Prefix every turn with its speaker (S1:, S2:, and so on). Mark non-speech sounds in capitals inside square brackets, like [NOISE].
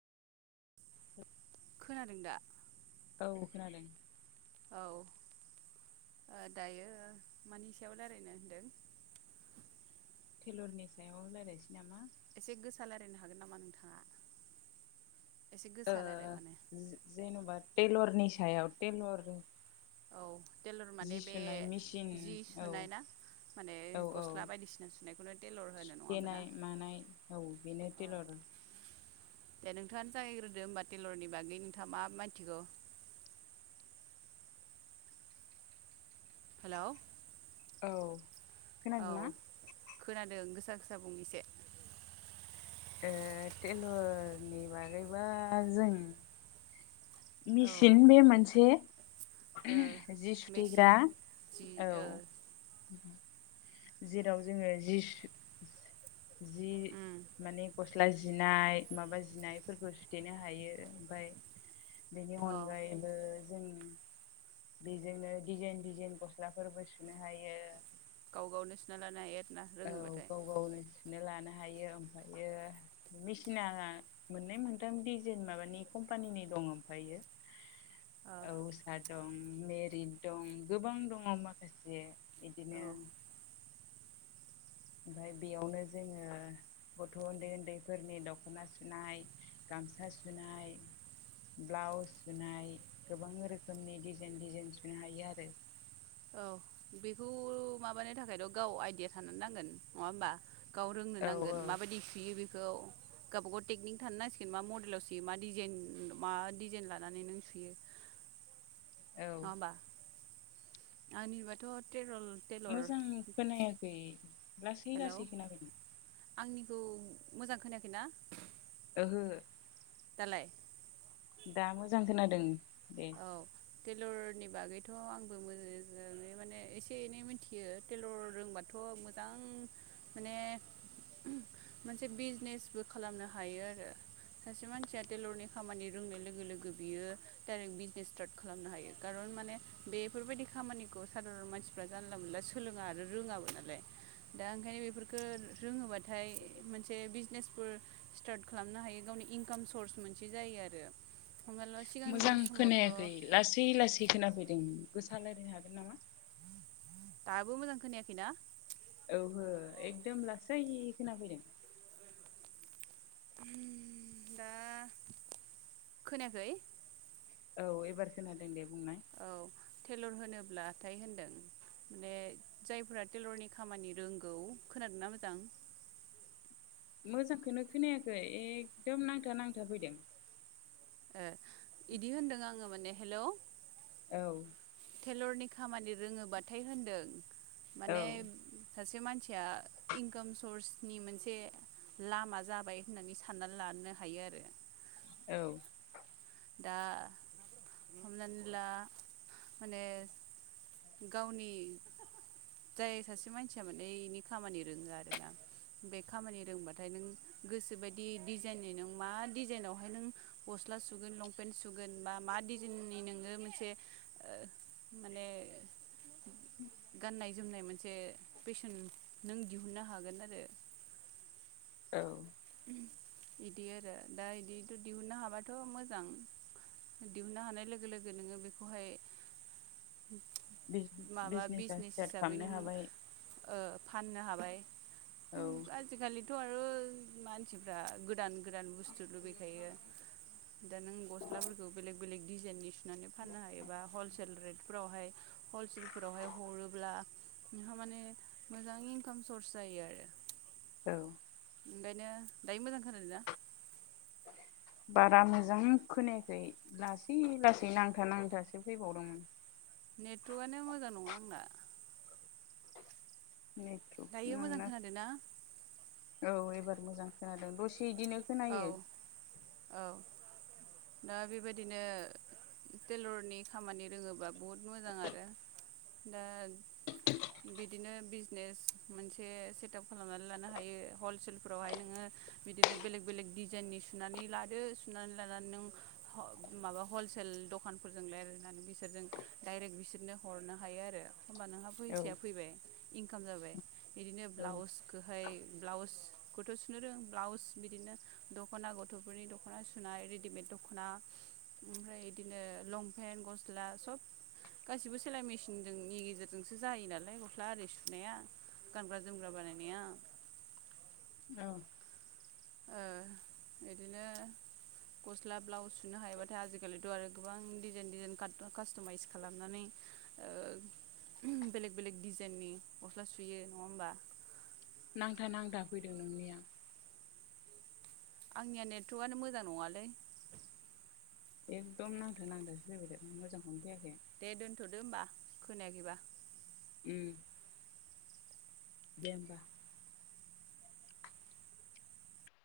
S1: [INAUDIBLE]
S2: खोनादों दा?
S1: औ खोनादों।
S2: औ दायो मानि सायाव रायलायनो होनदों?
S1: टेलरनि सायाव रायज्लायनोसै नामा?
S2: एसे गोसा रायज्लायनो हागोन नामा नोंथाङा एसे गोसा रायज्लाय
S1: ओ
S2: माने
S1: जेन'बा टेलरनि सायाव टेलरनि
S2: औ टेलर माने
S1: जि
S2: बे
S1: सुनाय मेचिन
S2: जि
S1: औ
S2: सुनाय ना माने
S1: औ औ
S2: गस्ला बायदिसिना सुनायखौनो टेलर होनो नङा होमबा ना
S1: [UNINTELLIGIBLE] मानाय औ बेनो
S2: अ
S1: तेलर।
S2: दे नोंथांङा आानो जागायग्रोदो होमबा टेलरनि बागै नोंथांङा मा मानथिखौ। हेलौ
S1: औ
S2: औ
S1: खोनादोंना
S2: खोनादों गोसा गोसा बुं इसे।
S1: ओ तेलरनि बागैबा जों
S2: औ
S1: मेसिन बे मोनसे।
S2: ओ
S1: जि
S2: मेचिन
S1: सुथेग्रा
S2: जि
S1: औ
S2: ओ
S1: जेराव जोंङो जि जि
S2: उम
S1: माने गस्ला जिनाय माबा जिनायफोरखौ सुथेनो हायो ओमफफ्राय बेनि
S2: औ
S1: अनगायै ओ जों बेजोंनो डिजाइन डिजाइन गस्लाफोरबो सुनो हायो।
S2: गाव गावनो सुना लानो हायो आरो ना।
S1: औ गाव गावनो सुना लानो हायो ओमफ्रायो मेसिना मोननै मोनथाम दिडिजाइन माबानि कम्पानिनि दं ओमफयो
S2: [INAUDIBLE]
S1: औसा दं मेरि दं गोबां दङ माखासे। बिदिनो
S2: औ
S1: ओमफफ्राय बेयावनो जोङो गथ' उन्दै उन्दैफोरनि दख'ना सुनाय गामसा सुनाय ब्लाउस सुनाय गोबां रोखोमनि डिजाइन डिजाइन सुनो हायो आरो।
S2: औ बेखौ माबानो थाखायथ' गाव आइडिया थानो नांगोन नङा होमबा? गाव रोंनो
S1: औ
S2: नांगोन
S1: औ
S2: माबायदि सुयो बेखौ। गावबाागाव टेकनिक थानो नांसिगोन मा मडेलाव सुयो मा डिजाइन मा डिजाइन लानानै नों सुयो।
S1: औ
S2: नंङा होनबा? आंनिबाथ' तेरल
S1: मोजां खोनायाखै लासै
S2: हेलौ
S1: लासै खोनाफैदों
S2: आंनिखौ मोजां खोनायाखै ना?
S1: ओहो
S2: दालाय
S1: दा मोजां खोनादों दे
S2: औ टेलरनि बागैथ' आंबो मोजाङै माने एसे एनै मिथियो टेलर रोंबाथ' गोबां माने मोनसे बिजनेसबो खालामनो हायो आरो सासे मानसिया टेल'रनि खामानि रोंनाय लोगो लोगो बियो डाइरेक्ट बिजनेस स्टार्ट खालामनो हायो खारन माने बेफोरबायदि खामानिखौ सादारन मानसि फ्रा जानला मोनला सोलोङा आरो रोङाबो नालाय दा ओंखायनो बेफोरफोरखौ रोङोबाथाय मोनसे बिजनेसफोर स्टार्ट खालामनो हायो गावनि इनकाम सर्स मोनसे जायो आरो हमनाला सिगांनि
S1: मोजां
S2: समावथ'
S1: खोनायाखै लासै लासै खोनाफैदों गोसा रायलायनो हागोन नामा?
S2: दाबो मोजां खोनायाखैना?
S1: औहो एकदम लासै खोना फैदों
S2: दा खोनायाखै
S1: औ एबार खोनादों दे बुंनाय
S2: औ टेलर होनोब्लाथाय होनदों माने जायफोरा टेलरनि खामानि रोंगौ खोनादोंना मोजां
S1: मोजांखौनो खोनायाखै एखदम नांथा नांथा फैदों
S2: इदि होनदों आङो माने हेलौ
S1: औ
S2: टेलरनि खामानि रोङोबाथाय होनदों
S1: औ
S2: माने सासे मानसिया इनकाम सर्सनि मोनसे लामा जाबाय होननानै साननानै लानो हायो आरो
S1: औ
S2: दा हमनानै ला माने गावनि जाय सासे मानसिया माने इनि खामानि रोङो आरोना बे खामानि रोंबाथाय नों गोसोबायदि डिजाइननि नों मा डिजाइनावहाय नों गस्ला सुगोन लं पेन सुगोन बा मा डिजाइननि नोङो मोनसे माने गाननाय जोमनाय मोनसे फेसन नों दिहुनन्नो हागोन आरो
S1: औ
S2: बिदि आरो दा इदिथ' दिहुननो हाबाथ' मोजां दिहुननो हानाय लोगो लोगो नोङो बेखौहाय माबा
S1: बिजनेसा
S2: बिजनेस
S1: स्टार्ट
S2: हिसाबै
S1: खालामनो
S2: नों
S1: हाबाय
S2: फाननो हाबाय
S1: औ
S2: आजिखालिथ' आरो मानसिफ्रा गोदान गोदान बुस्थु लुबैखायो दा नों गसलाफोरखौ बेलेक बेलेक डिजाइननि सुनानै फाननो हायोबा हलसेल रेटफोरावहाय हलसेलफोरावहाय हरोब्ला नोंहा माने मोजां इनकाम सर्स जायो आरो
S1: औ
S2: ओंखायनो दायो मोजां खोनादो ना
S1: बारा मोजां खोनायाखै लासै लासै नांथा नांथासो फैबावदोंमोन
S2: नेटवार्कआनो मोजां नङा आंना
S1: उम [UNINTELLIGIBLE]
S2: दायो मोजां खोनादों ना?
S1: औ एबार मोजां खोनादों दसे इदिनो
S2: औ
S1: खोनायो
S2: औ। दा बेबायदिनो टेलरनि खामानि रोङोबा बहुद मोजां आरो। दा बिदिनो बिजनेस मोनसे सेटाप खालामनानै लानो हायो हलसेलफोरावहाय नोङो बिदिनो बेलेग बेलेग डिजाइननि सुनानै लादो सुनानै लानानै नों ह माबा हलसेल दखानफोरजों रायलायनानै बिसोरजों डायरेक्ट बिसोरनो हरनो हायो आरो। होमबा नोंहा
S1: औ
S2: फैसाया फैबाय इनकाम जाबाय। बिदिनो
S1: औ
S2: ब्लाउसखोहाय ब्लाउसखौथ' सुनो रों ब्लाउस बिदिनो दख'ना गथ'फोरनि दख'ना सुनाय रेडिमेड दख'ना ओमफ्राय बिदिनो लंपेन्ट गस्ला सब गासिबो सेलाय मेसिनदोंनि गेजेरजोंसो जायो नालाय गस्ला आरि सुनाया। गानग्रा-जोमग्रा बानायनाया
S1: औ।
S2: ओ बिदिनो गस्ला ब्लाउस सुनो हायोबाथाय आजिखालिथ' आरो गोबां डिजाइन डिजाइन का-कास्टमाइस खालामनानै ओ बेलेग बेलेग डजाइननि गस्ला सुयो नङा होमबा।
S1: नांथा नांथा फैदों नोंनिया।
S2: आंनिया नेटवर्कआनो मोजां नङालै।
S1: एखदम नांथा नांथासो फैबायथादो मोजांखौनो फैयाखै।
S2: दे दोन्थ'दो होनबा खोनायाखैबा।
S1: उम दे होमबा।